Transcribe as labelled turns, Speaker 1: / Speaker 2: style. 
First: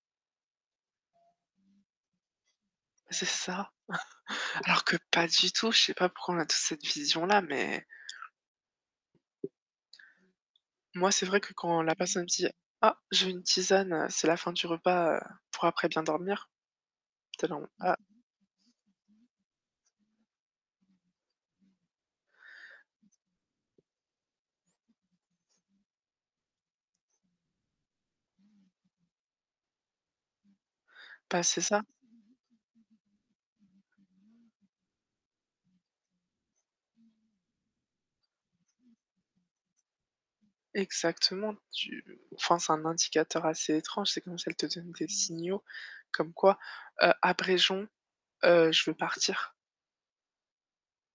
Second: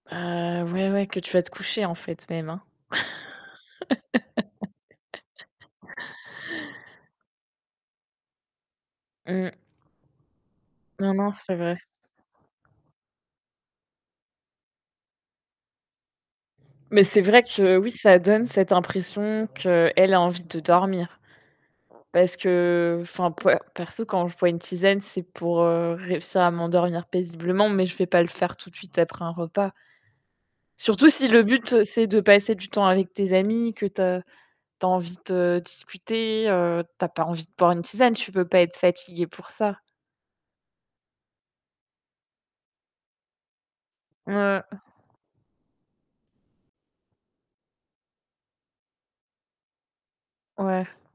Speaker 1: Heu, ouais, ouais, que tu vas te coucher, en fait, même, hein?
Speaker 2: C'est ça. Alors que pas du tout, je sais pas pourquoi on a toute cette vision-là, mais
Speaker 1: Mmh.
Speaker 2: moi,
Speaker 1: Non,
Speaker 2: c'est
Speaker 1: non,
Speaker 2: vrai que
Speaker 1: c'est vrai.
Speaker 2: quand la personne me dit: «Ah, je veux une tisane, heu, c'est la fin du repas, heu, pour après bien dormir».
Speaker 1: Mais c'est vrai
Speaker 2: Tu es là, on
Speaker 1: que, oui,
Speaker 2: ah.
Speaker 1: ça donne cette impression qu'elle a envie de dormir parce que enfin, per perso, quand je bois une tisane, c'est pour, heu, réussir à m'endormir paisiblement mais je vais pas le faire tout de suite après un repas surtout si le
Speaker 2: Bah, c'est ça.
Speaker 1: but, c'est de passer du temps avec tes amis, que tu as tu as envie de discuter, tu as pas envie de boire une tisane, tu veux pas être fatigué pour ça.
Speaker 2: Exactement, tu enfin, c'est un indicateur assez étrange, c'est comme si elle te
Speaker 1: Mouais.
Speaker 2: donne des signaux comme quoi, heu: «Abrégeons, heu, je veux partir!»
Speaker 1: Ouais.